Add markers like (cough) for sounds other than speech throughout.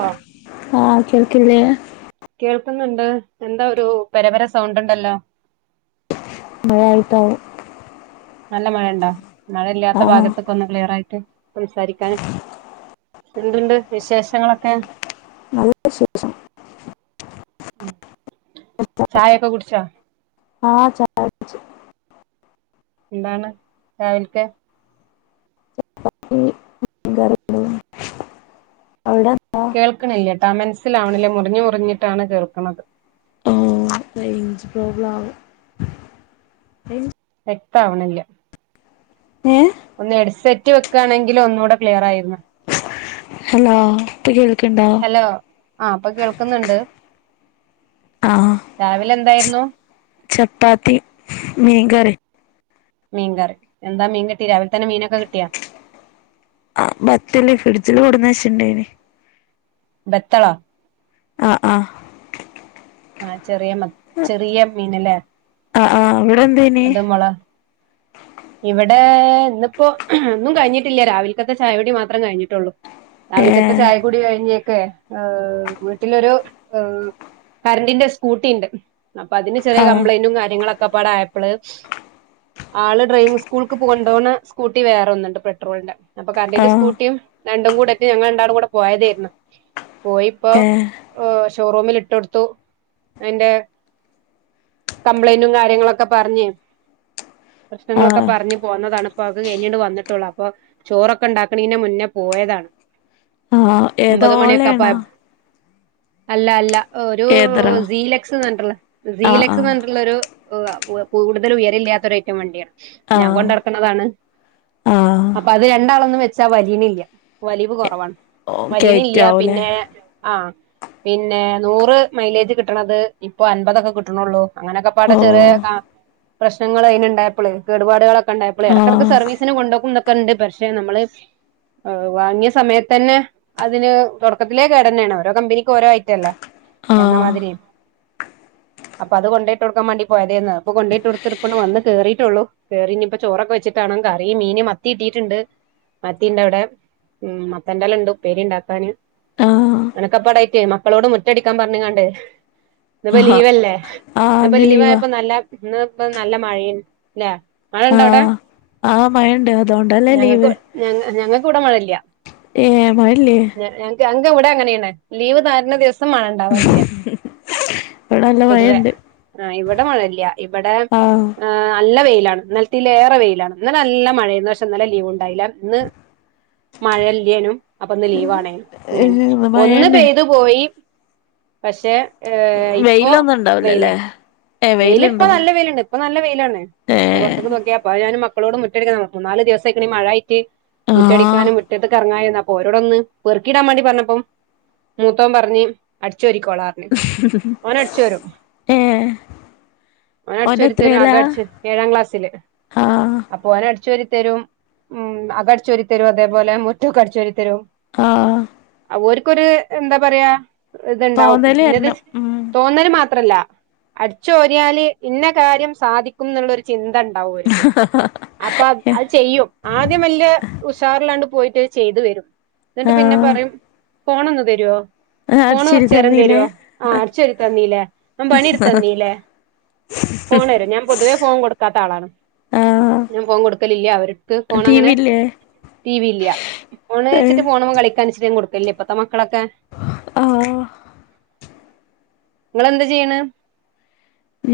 ആഹ് ആഹ് കേൾക്കല്ലേ കേൾക്കുന്നുണ്ട് എന്താ ഒരു പരമ്പര സൗണ്ട് ഉണ്ടല്ലോ (unintelligible) നല്ല മഴ ഉണ്ടോ മഴയില്ലാത്ത ആഹ് ഭാഗത്ത് ഒന്ന് ക്ലിയറ ആയിട്ട് സംസാരിക്കാനും എന്തുണ്ട് വിശേഷങ്ങളൊക്കെ നല്ല (unintelligible) ചായ ഒക്ക കുടിച്ച ആഹ് ചാ എന്താണ് രാവിലക്ക് ഇനി മീൻ കറി ഉണ്ടായിരുന്നു അവിടെ എന്താ കേൾക്കണില്ലേട്ടാ ആഹ് മനസ്സിലാവണില്ലേ മുറിഞ്ഞ് മുറിഞ്ഞിട്ടാണ് കേൾക്കണത് മതിപോലുള്ള വ്യക്ത ആവണില്ല ഏഹ് ഒന്ന് ഹെഡ്സെറ്റ് വെക്കുകയാണെങ്കില ഒന്നുകൂടെ ക്ലിയർ ആയിരുന്നു ഹലോ ഇപ്പ കേൾക്കണ്ടോ ഹലോ ആഹ് ഇപ്പൊ കേൾക്കുന്നുണ്ട് ആഹ് രാവിലെ എന്തായിരുന്നു ചപ്പാത്തി മീൻ കറി മീൻ കറി എന്താ മീൻ കിട്ടി രാവിലെ തന്നെ മീനൊക്കെ കിട്ടിയാ ആഹ് നത്തല്ലേ ഫ്രിഡ്ജിൽ കെടുന്ന വെച്ചുണ്ടേന് ബത്തള ആഹ് ആഹ് ആഹ് ചെറിയ മത്തി ചെറിയ മീനല്ലേ ആഹ് ആഹ് അവിടെ എന്തേന അത് മുള (inaudible) ഇവിടെ ഇന്നിപ്പോ ഒന്നും കഴിഞ്ഞിട്ടില്ല രാവിലക്കത്തെ ചായ കുടി മാത്രം കഴിഞ്ഞിട്ടുള്ളൂ രാവിലക്കത്തെ ഏഹ് ചായ കുടി കഴിഞ്ഞേക്കെ ആഹ് വീട്ടിലൊരു കരണ്ടിന്റെ സ്കൂട്ടി ഉണ്ട് അപ്പൊ അതിന് ചെറിയ ആഹ് കംപ്ലൈന്റും കാര്യങ്ങളൊക്കെ അകപാട ആയപ്പള് ആള് ഡ്രൈവിംഗങ് സ്കൂളക്ക് പോകണ്ടോണ് സ്കൂട്ടി വെറെ ഒന്നണ്ട് പെട്രോളിന്റെ അപ്പൊ കരണ്ടിന്റെ ആഹ് സ്കൂട്ടിയും രണ്ടും കൂടട്ട് ഞങ്ങൾ രണ്ടാടും കൂടെ പോയതായിരുന്നു പോയിപ്പോ ഏഹ് ഷോറൂമിൽ ഇട്ടൊടുത്തു അതിന്റെ കംപ്ലൈന്റും കാര്യങ്ങളൊക്കെ പറഞ്ഞേ പ്രശ്നങ്ങളൊക്കെ ആഹ് പറഞ്ഞ പോന്നതാണ് ഇപ്പോ അത് കഴിഞ്ഞിട്ട് വന്നിട്ടുള്ളൂ അപ്പൊ ചോറൊക്കെ ഇണ്ടാക്ണിൻറ്റെ മുന്നേ പോയതാണ് ആഹ് ഏതാ ഒമ്പത് മണിയൊക്കെ അ ഓലേണോ അല്ല അല്ല ഒരു ഏതറോ സീലെക്സ്ന്ന് റഞ്ഞിട്ടുള്ള സീ ആഹ് ആഹ് ലെക്സ്ന്ന് പറഞ്ഞിട്ടുള്ള ഒരു കൂടുതൽ ഉയരല്ലാത്തൊഒരയിറ്റം വണ്ടിയാണ് ഞാൻ ആഹ് കൊണ്ടത്ത അതാണ് ആഹ് അപ്പൊ അത് രണ്ടാളൊന്നും വെച്ചാ വലീനില്ല വലിവ് കുറവാണ് ഓ വലീണില്ല ഇല്ലിയ കയറ്റാവൂലേ പിന്നെ ആഹ് പിന്നെ നൂറ് മൈലേജ് കിട്ടണത് ഇപ്പൊ അൻപതൊക്കെ കിട്ടണള്ളൂ അങ്ങനെയൊക്കെ പാട ഓ ചെറിയ പ്രശ്നങ്ങൾ അയിന് ഇണ്ടായപ്പോള് കേടുപാടുകളൊക്കെ ഇണ്ടായപ്പോ ഇടക്കിടക്ക് ആഹ് സർവീസ് (inaudible) കൊണ്ടോക്കുന്നൊക്കെ ഇണ്ട് പക്ഷെ നമ്മള് വാങ്ങിയ സമയത്ത് തന്നെ അതിന് തുടക്കത്തിലേ കേടന്നെയാണ് ഓരോ കമ്പനിക്ക് ഓരോ ഐറ്റ അല്ലെ ആഹ് എന്നമാതിരിയ അപ്പൊ അത് കൊണ്ടയിട്ട് കൊടുക്കാൻ വേണ്ടി പോയതേന്ന് അപ്പൊ കൊണ്ടയിട്ട് കൊടുത്തിപ്പന് വന്ന് കേറിയിട്ടുള്ളൂ കയറി ഇപ്പൊ ചോറൊക്കെ വെച്ചിട്ടാണ് കറിയും മീനും മത്തി കിട്ടിയിട്ടുണ്ട് മത്തി ഇണ്ട് അവിടെ ഉ മത്തന്റെ ഇലാ ഉണ്ട് ഉപേരിണ്ടാക്കാന് ആഹ് അണക്കപ്പാടായിറ്റേ മക്കളോട് മുറ്റടിക്കാൻ പറഞ്ഞ കാണ്ടേ ഇന്ന്ഇപ്പോ ആഹാ ലീവല്ലേ ആഹ് ഇപ്പോ ഇന്ന് ലീവാ ലീവ്യപ്പോ നല്ല ഇന്ന്പ്പ നല്ല മഴയുംല്ലേ മഴ ഇണ്ട അവിടെ ആഹ് ആഹ് മഴണ്ട് അതോണ്ടല്ലേ ഞങ്ങക്ക് ലീവ് ഞ ഞങ്ങക്ക് ഇവിടെ മഴയില്ല ഏ മഴയല്ലേ (inaudible) ഇവിടെ അങ്ങനെയാണ് ലീവ് തരുന്ന ദിവസം മഴ ഇണ്ടാവാറില്ല ഇവിടെ നല്ല പൊതുവെ മഴണ്ട് ആഹ് ഇവിടെ മഴയില്ല ഇവടെ ആഹ് നല്ല വെയിലാണ് ഇന്നലത്തിയിലേറെ വെയിലാണ് ഇന്ന് നല്ല മഴയണ് പക്ഷെ ഇന്നല്ലലെ ലീവ് ഉണ്ടായില്ല ഇന്ന് മഴല്ലേനും അപ്പൊ ഇന്ന് ലീവ് ആണേനും അങ്ങനെയും ഏഹ് ഇന്ന് ഒന്ന് മഴന്നെ പെയ്തു പോയി പക്ഷെ ഏ ഇപ്പോ വെയിലൊന്നും വെയില ഉണ്ടാവൂലല്ലേ ഏഹ് വെയില ഇപ്പൊ വെയിലുണ്ടോ നല്ല വെയിലുണ്ട് ഇപ്പൊ നല്ല വെയിലാണ് ഏഹ് പുറത്തക്ക് നോക്കിയാപ്പ ഞനും മ മക്കളോട് മുറ്റ അടി നാല് ദിവസയിക്കണ മഴായിട്ട് ആഹ് മുറ്റടിക്കാനും മുറ്റത്ത് കറ ഓരോടൊന്ന് പെറുക്കിടാൻ വേണ്ടി പറഞ്ഞപ്പം മൂത്തവൻ പറഞ്ഞ് അടിച്ചു വാരിക്കോളാന്ന് ഏ ഓൻ അടിചോരിത്തരും (inaudible) ഏഴാം ക്ലാസ്സില് ആഹ് അപ്പോനടിച്ചാരിതരും ഉം അക ടിച്ചാരിതരും അതേപോലെ മുറ്റക്ക ടിച്ചാരി തരും ആഹ് അ ഒര്ക്കൊര് എന്താ പറയാ ഇത്ണ്ടാവും തോന്നല് ന്നെത് വരണം ഉം തോന്നല് മാത്രല്ല അടിചൊര്യാല് ഇന്നകാര്യം സാധിക്കും ന്ന്ള്ളോരുചിന്ത ഉണ്ടാവു ഒര്ക്ക് അപ്പ അത് ചെയ്യും ആദ്യം വല്യ ഉഷാർ ലൻണ്ട്പോയിട്ട് ചെയ്ത് വരും ന്ന്ട്ട് ആഹ് പിന്നെപറയും ഫോൺ ഒന്ന് തരോ അടിച്ചിരി തന്നീലേ ഫോണ്കൊർചേരംതെരോ ആ അട് ചാരിതന്നീല്ലേ ന പണി തന്നീലെ ഫോണെരോഞ്ഞം പൊതുവേ ഫോകൊട്ക്കാത്തളാണ് ആഹ് ഞാഫോകൊടുക്കലില്യ അവ ക്ക്‌ ടി ഫോണങ്ങനെ വി ഇല്ലേ ടി വി ഇല്ല ഫോണ് ഏഹ് ച്ചിട്ട് ഫോണ് മക കണ്ച്ച്ടാൻ കൊടുക്കല്യ ഇപ്പത്തെ മക്കളെക്കെ ആഹ് ഇങ്ങളെന്താ ചെയ്യ്ണേ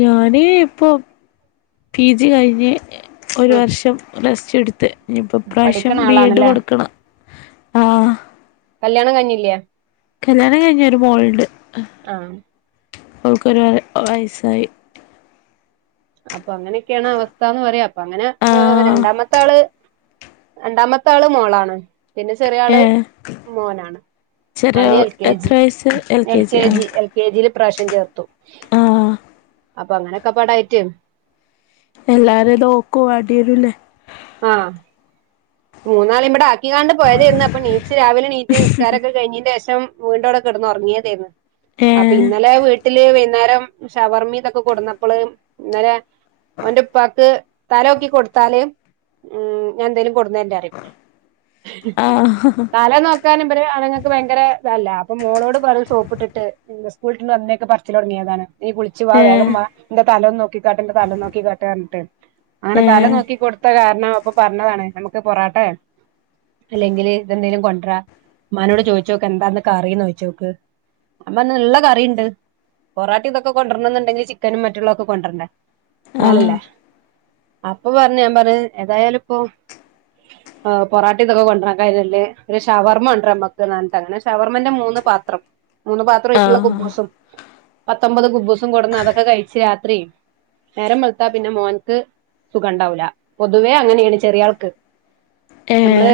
ഞാന് ഇപ്പൊ പിജി കഴിഞ്ഞ് ഒരു ആ വർഷം പ്ലസ്റ്റ് ട്ത്ത് ഇഞ്ഞിപ്പ ഇപ്രാവശ്യം പഠിക്കണ ബി എഡ് ആളാണല്ലേ കൊടുക്കണം ആ കല്യാണം കഴിഞ്ഞില്ല്യെ കല്യാണംകഴിഞ് ഒരു മോൾണ്ട് ആ ഓൾക്ക് ഒര് ഒരുവയസ്സായി അപ്പൊഅങ്ങനെയൊക്കെയാണ് അവസ്ഥാന്ന്പറയാ അപ്പൊ അങ്ങനെ ഏ.. ആഹ് രണ്ടാമത്തആള് രണ്ടാമത്താള് മോളാണ് പിന്നെ ചെറിയാള് ഏഹ് മോനാണ് ചെറിയ അവന് എൽ കെ എത്ര ജി വയസ്സ് എൽ കെ ആഹ് ജി എൽ കെജില് ഇപ്രാവിശ്യം ചേർത്തു ആഹ് അപ്പൊങ്ങനെക്കെ പാടായിട്ട് എല്ലാരെതോക്കോ അടിയരുല്ലേ ആഹ് മൂന്നാളെ ഇവ്ടെ ആക്കിങ്ങാണ്ട് പോയതര്ന്നു അപ്പൊണീച്ച് രാവിലെ ണീ റ്റ് നിസ്കാരൊക്കെ കഴിഞ്ഞെന്റെശം വീണ്ടവുടെ കേട്ന്ന്ഒർങ്ങെതേര്ന്നു ഏഹ് പ്പ ഇന്നലെ വീട്ടില് വൈന്നേരം ഷവർമിതൊക്കെ കൊടുന്നപ്പോള് ഇന്നലെ ഓന്റെഉപ്പാക്ക് തലഓക്കി കൊട് ത്താല് ഉം ഞാന്തേലും കൊട്ന്നെര്ന്ററിയും ആഹ് തല നോക് കാനുപറ അണ്ങ്ങക്ക് ഭയങ്കര താലഅപ്പൊമോളോട് പറയും സോപ്ട്ട്ട്ട് ന്ന് സ്കൂൾട്ട് വന്നേക് പർച്ചി ലോട്ങ്ങിയതാണ് ഈകുൾച്ച് വാ ഏഹ് വേഗംവാന്റെതലന്ന് നോക്കികാട്ട് ന്റെ തലന്ന് നോക്കിക്കാട്ട് ട്ടർണ്ട്ട് അങ്ങനെതല ഏഹ് നോക്കി കൊടുത്ത കാർണം അപ്പൊ പർഞ്ഞതാണ് ഞമ്മക്ക് പൊറാട്ടെ അല്ലെങ്കില് ഇതെന്തെലും കൊണ്ട്രാ മ്മാനോട്ചോയിച്ചോക്ക് എന്താന്ന് കറീന്നോയിച്ചോക്ക് ള്ളകറിണ്ട് പൊറട്ടീതൊക്ക കൊണ്ടർണം ന്ന്ണ്ടെങ്കില് ചിക്കനും മറ്റുള്ളൊക്കെ കൊണ്ടർണ്ടെ ആഹ് ന്നാലല്ലേ അപ്പൊപറഞ് ഞാപർഞ് ഏതായാലും ഇപ്പൊ ഏ പൊറാട്ടീ ഇതോക്കെ കൊണ്ട്രാ കതല്ലേ ഒരുഷവർമ്മണ്ട്രാ അമ്മക്ക് ന്നർഞ്ഞിട്ട് അങ്ങനെ ഷവർമ്മന്റെ മൂന്ന് പാത്രം മൂന്ന്പാത്രപത്രായിട്ട്ള്ള ആഹ് കുബൂസും പത്തൊമ്പത് കുബൂസും കൊട്ന്ന് അതൊക്കെകഴിച് രാത്രി നേരംവെൾത്താ പിന്നെ മോൻക്ക് സുഖംണ്ടാവൂല പൊതുവേ അങ്ങന്യേണ് ചെറിയാൾക്ക് ഏ.. മ്മള്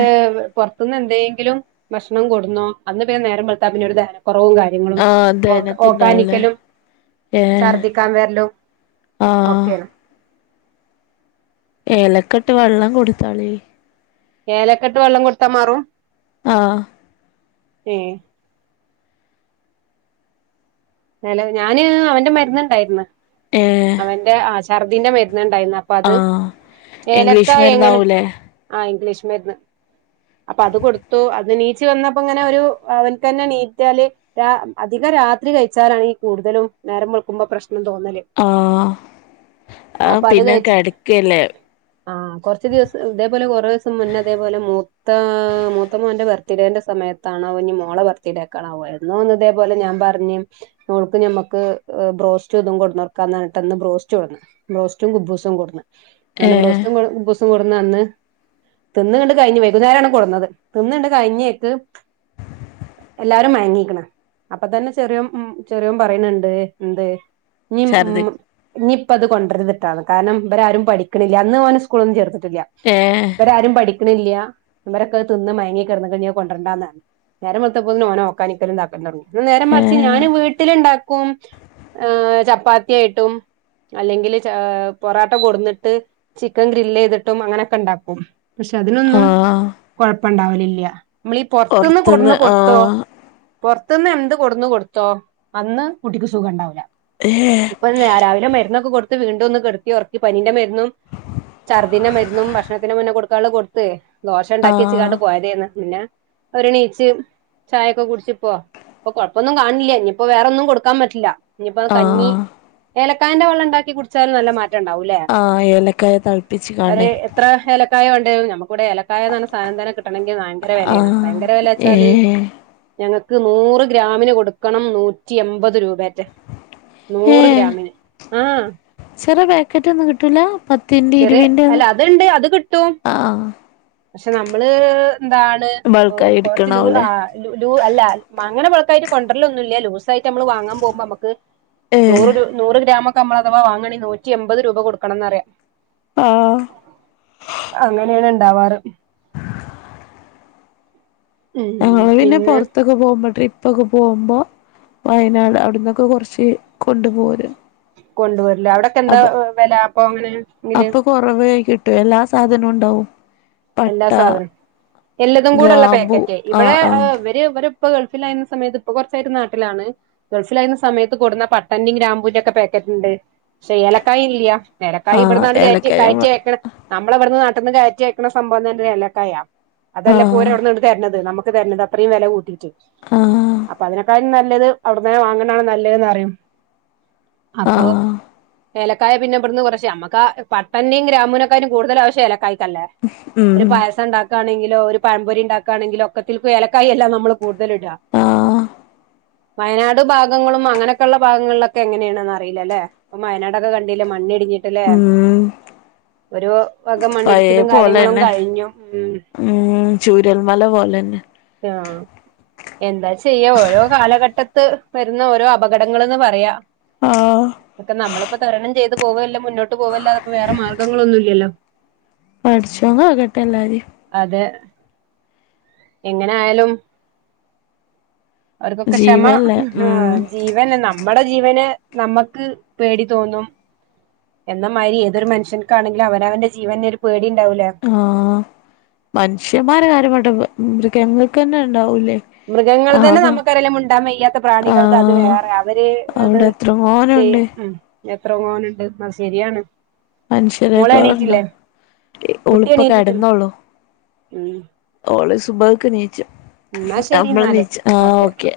പോർത്ത്ന്ന്എന്തെങ്കിലും ഭക്ഷണംകൊടുന്നോ അന്ന്പിന്നെ നേരംവെൽത്താ ഒരുദഹനകൊർവുംകാര്യ ങ്ങളും ആഹ് ഓക്ക് അധ്യയനത്തിണ്ടാവൂലേ ഒക്കാനിക്കലും ഏ ഛർദ്ദിക്കാൻവർലും ആഹ് ഒക്കെയാണ് ഏലക്കെട്ട് വെള്ളം കൊടുത്താളി ഏലക്കെട്ട് വെള്ളം കൊടുത്താ മാറും ആഹ് ഏ നെല ഞാന് അവന്റെമര്ന്ന്ണ്ടായിര് ന്ന് ഏ അവന്റെ ആ ഛർദീന്റെ മര്ന്ന് ണ്ടായിര്ന്ന് പ്പ ത് ആഹ് ഇംഗ്ലീഷ് ഏലക്കായങ്ങനെ മരുന്നാവൂലേ ആ ഇംഗ്ലീഷ് മര്ന്ന് അപ്പൊ അത് കൊടുത്തു അത് നീച്ച് വന്നപ്പോങ്ങനെഒരുഅവൻകെന്നെ നീറ്റാല് രാ അധികംരാത്രികഴിച്ചാലാണ് കൂടുതലും നേരം വെളുക്കുമ്പോ പ്രശ്നം തോന്നല് ആഹ് അ പിന്നെ കടക്കല്ലേ ആ കൊറച്ചു ദിവസം ഇതേപോലെ കൊറേ ദിവസം മുന്നേ അതേപോലെ മൂത്ത മൂത്ത മോന്റെ ബർ ബർത്ത്ഡേന്റെ സമയത്താണോ ഇനി മോളെ ബർത്ത്ഡേക്കാണാവോ എന്നോ ഒന്ന് ഇതേ പോലെ ഞാൻ പറഞ്ഞു മോൾക്ക് ഞമ്മക്ക് ബ്രോസ്റ്റ് തും കൊണ്ടൊന്നൊട്ക്കാ എന്നർഞിട്ട് അന്ന് ബ്രോസ്റ്റ് കൊട ബ്രോസ്റ്റും കുബൂസും കൊട്ന്ന് ഏ അങ്ങനെ ബ്രോസ്റ്റും കുബൂസും കൊട്ന്ന അന്ന് തിന്നണ്ട് കഴിഞ്ഞ് വൈകുന്നേരാണ് കൊട്ന്നത് തിന്നണ്ട് കഴിഞ്ഞേക്ക് എല്ലാരും മയങ്ങീക്ക്ണ് അപ്പ തന്നെ ചെറിയ ഉം ചെറിയോൻ പറയുന്നുണ്ട് എന്ത് ഇനീ ഛർദി ഉ ഇനിയിപ്പ അത് കൊണ്ടരുത്ട്ടാന്ന് കാരണം ഇവരാരും പഠിക്ക്ണില്ല അന്ന് ഓനെ സ്കൂളൊന്നും ചേർത്ട്ട് ഏ ഇവരാരും പഠിക്ക്ണില്ല ഇവരൊക്കെ തിന്ന് മയങ്ങി കെടന്നക്ക ഞത് കൊണ്ടരണ്ടാന്നതാണ് നേരം വെൾത്തപോത്തിന് ഓന് ഓക്കാനിക്കലും തൊക്കെ നേരെ ഏ മറിച്ച് ഞാന് വീട്ടിലുണ്ടാക്കും ആ ചപ്പാത്തി ആയിട്ടും അല്ലെങ്കിൽ പൊറോട്ട കൊട്ന്നിട്ട് ചിക്കൻ ഗ്രില്ലെയ്തിട്ടും അങ്ങനൊക്കെ ഉണ്ടാക്കും പക്ഷെ അതിനൊന്നും ആഹ് കൊഴപ്പണ്ടാവലില്ല നമ്മളീ പൊറത്തുന്ന് പൊറത്ത്ന്ന് കൊടുന്ന് കൊടുത്തോ ആഹ് പുറത്തുന്ന് എന്ത് കൊടുന്ന് കൊടുത്തോ അന്ന് കുട്ടിക്ക് സുഖം ഉണ്ടാവൂല്ല ഏ ഇപ്പൊ രാവിലെ മരുന്നൊക്കെ കൊടുത്ത് വീണ്ടൊന്ന് കെട്ത്തി ഉറക്കി പനിന്റെ മരുന്നും ഛർദിന്റെ മരുന്നും ഭക്ഷണത്തിന് മുന്നേ കൊടുക്കാള്ള കൊടുത്ത് ദോഷ ഉണ്ടാക്കി ആഹ് വച്ചാണ്ട് പോയതേനി പിന്നെ ഓര്ണീച്ച് ചായൊക്കെ കുടിച്ച്പ്പോ ഇപ്പൊ കൊഴപ്പൊന്നും കാണില്ല ഇനിയിപ്പോ വേറൊന്നും കൊടുക്കാൻ പറ്റില്ല ഇനിയിപ്പോ കഞ്ഞി ആഹ് ഏലക്കായ് ന്റെ വെള്ളം ഉണ്ടാക്കി കുടിച്ചാലും നല്ല മാറ്റണ്ടാവൂ. ആ ഏലക്കായ തളപ്പിച്ച് കാണ്ടെ. എത്ര ഏലക്കായ വേണ്ടിവരും. ഞമ്മക്കിവടെ ഏല ക്കായാന്ന സാധനം തന്നെ കിട്ടണെങ്കിൽ ഭയങ്കര വെലേണ്. ആഹ് ഭയങ്കര വെല ഏ വച്ചാല്, ഞങ്ങക്ക് നൂറ് ഗ്രാമിന് കൊടുക്കണം നൂറ്റി എമ്പത് രൂപെ. ഏ നൂറ് ഗ്രാമിന് ആഹ്. ചെറിയ പാക്കറ്റ് ഒന്നും കിട്ടൂല? പത്തിന്റെ ചെറിയ അല്ല ഇരുവിന്റെന്നും അത്ണ്ട് അത് കിട്ടും. ആഹ് പക്ഷെ നമ്മള് എന്താ, ത് ബൾക്കായി കൊറച്ച് എടുക്കണാവൂലേ ലൂ ആ അല്ല അങ്ങനെ ബൾക്കായിട്ട് കൊണ്ടരലൊന്നുല്ല ലൂസാ യിട്ട് നമ്മള് വാങ്ങാൻ പോക്മ്പോ നമ്മക്ക് ഏഹ് നൂറ് രൂ നൂറ് ഗ്രാമക്ക നമ്മള് അഥവാ വാങ്ങാണെ നൂറ്റി എൻപത് രൂപ കൊടുക്കണ ന്നറിയാ. ആഹ്. അങ്ങനേണ് ഇണ്ടാവാറ്. (inaudible) ഞങ്ങള് പിന്നെ പൊറത്തക്ക പോവുമ്പോ ട്രിപ്പൊക്കെ പോകുമ്പോ, വയനാട് അവിട്ന്നൊക്കെ കുറച്ച് കൊണ്ട് പോരും. കൊണ്ട് വരുലേ. അവിടൊക്കെ എന്താ വില അപ്പൊ അങ്ങനെ? എങ്കില് അപ്പൊ കൊറവായി കിട്ടും. എല്ലാ സാധനവും ഉണ്ടാവും. എല്ലാ പട്ട സാധനം. എല്ലതും കൂടെള്ള ഗ്രാമ്പൂ പാക്കറ്റ് ഇവിടെ ആഹ് ആഹ് ഏഹ് ഏ ഇവരെപ്പ ഗൾഫിൽ ആയിരുന്ന സമയത്ത് ഇപ്പൊ കുറച്ചായിട്ട് നാട്ടിലാണ്. ഗൾഫിലായിന്ന സമയത്ത് കൊട്ന്ന പട്ടന്റിം ഗ്രാമ്പൂന്റേം ഒക്കെ പാക്കറ്റ് ഉണ്ട്. പക്ഷേ ഏലക്കായി ഇല്ലയ. ഏലക്കായി ആഹ് ഇവിടന്നാണ്ട് കേറ്റി ഏലക്കായ നമ്മള് കയറ്റിക്കണ, നമള് ഇവട്ന്ന് നാട്ട്ന്ന് കയറ്റി അയക്കണ സംഭവം തന്നെ അല്ലെ ഏലക്കായാ. അതല്ലേ പ പോര ആഹ് അവിടുന്ന്, തര്ണത്, നമുക്ക് തര്ണത്, അത്രയും വെല കൂട്ടീട്ട്. ആഹ് അപ്പൊ അതിനെക്കാലും നല്ലത് അവിടുന്ന്‌ വാങ്ങ്ണാണ് നല്ലെന്ന് പറയും, അപ്പൊ ആഹ് ഏലക്കായ പിന്നെ ഇവിടുന്ന് കുറച്ച് നമുക്ക പട്ടന്റിം ഗ്രാംമ്പൂനെക്കാരും കൂടുതൽ ആവശ്യം ഏലക്കായിക്കല്ലേ. (inaudible) ഒരു പായസം ഉണ്ടാക്കുകയാണെങ്കിലോ, ഒരു പഴംപൊരി ഉണ്ടാക്കുകയാണെങ്കിലോ ഒക്കത്തിൽക്കു ഏലക്കായെല്ലെ ഞമ്മൾ കൂടുതല് ഇട. ആഹ് വയനാട് ഭാഗങ്ങളും അങ്ങനൊക്കെയള്ള ഭാഗങ്ങളിലൊക്കെ എങ്ങനെണ്ന്ന് അറിയില്ല ല്ലേ. ഇപ്പൊ വയനാടൊക്കെ കണ്ടില്ലേ മണ്ണിടിഞ്ഞിട്ട്ല്ലേ. ഉം ഒരു വക പഴയ മണ്ണിടിച്ചിലും കാര്യ പോലെന്നെ ഉം ചൂരൽമല പോലെന്നെ. ആഹ്. എന്താ ചെയ്യാ, ഓരോ കാലഘട്ടത്ത് വരുന്ന ഓരോ അപകടങ്ങള്ന്ന് പറയാ. ആഹ് അതൊക്കെ നമ്മളിപ്പോ തരണം ചെയ്തു പോവല്ലെ, മുന്നോട്ട് പോവല്ലാതെ വേറെ മാർഗങ്ങളൊന്നും ഇല്ലല്ലോ. പടച്ചോൻ കാക്കട്ടെ എല്ലാരേം. അതെ. എങ്ങനെ ആയാലും, അവർക്കൊക്കെ ക്ഷമ ജീവൻല്ലേ ഉം ആഹ് ജീ അതന്നെ നമ്മടെ ജീവന് നമ്മക്ക് പേടി തോന്നും. എന്നമാരി ഏതൊരു മനുഷ്യൻക്കാണെങ്കിലും അവനവന്റെ ജീവൻ ഒരു പേടി ഉണ്ടാവൂലെ. ആഹ് മനുഷ്യന്മാരെ കാര്യം പോട്ടെ മൃ മൃഗങ്ങൾക്ക് തന്നെ ഉണ്ടാവൂലെ. മൃഗങ്ങൾ തന്നെ നമുക്കറിയില്ലെ മുണ്ടാൻ വയ്യാത്ത പ്രാണികൾക്ക് അത് വേറെ അവര് അത്, ഓനുണ്ട്. എത്ര മോനുണ്ട് അത് ശരിയാണ്. മോള് മനുഷ്യരേക്കാളുണ്ടോ എണീറ്റില്ലേ കുട്ടി ഓളിപ്പോ എണീറ്റിട്ടില്ല കെടന്നോളൂ. ഉം ഓള് സുബഹക്ക് നീച്ചും എന്നാ ശരി നമ്മളും എന്നാല് നീച്ചും. ആഹ് ഓക്കെ.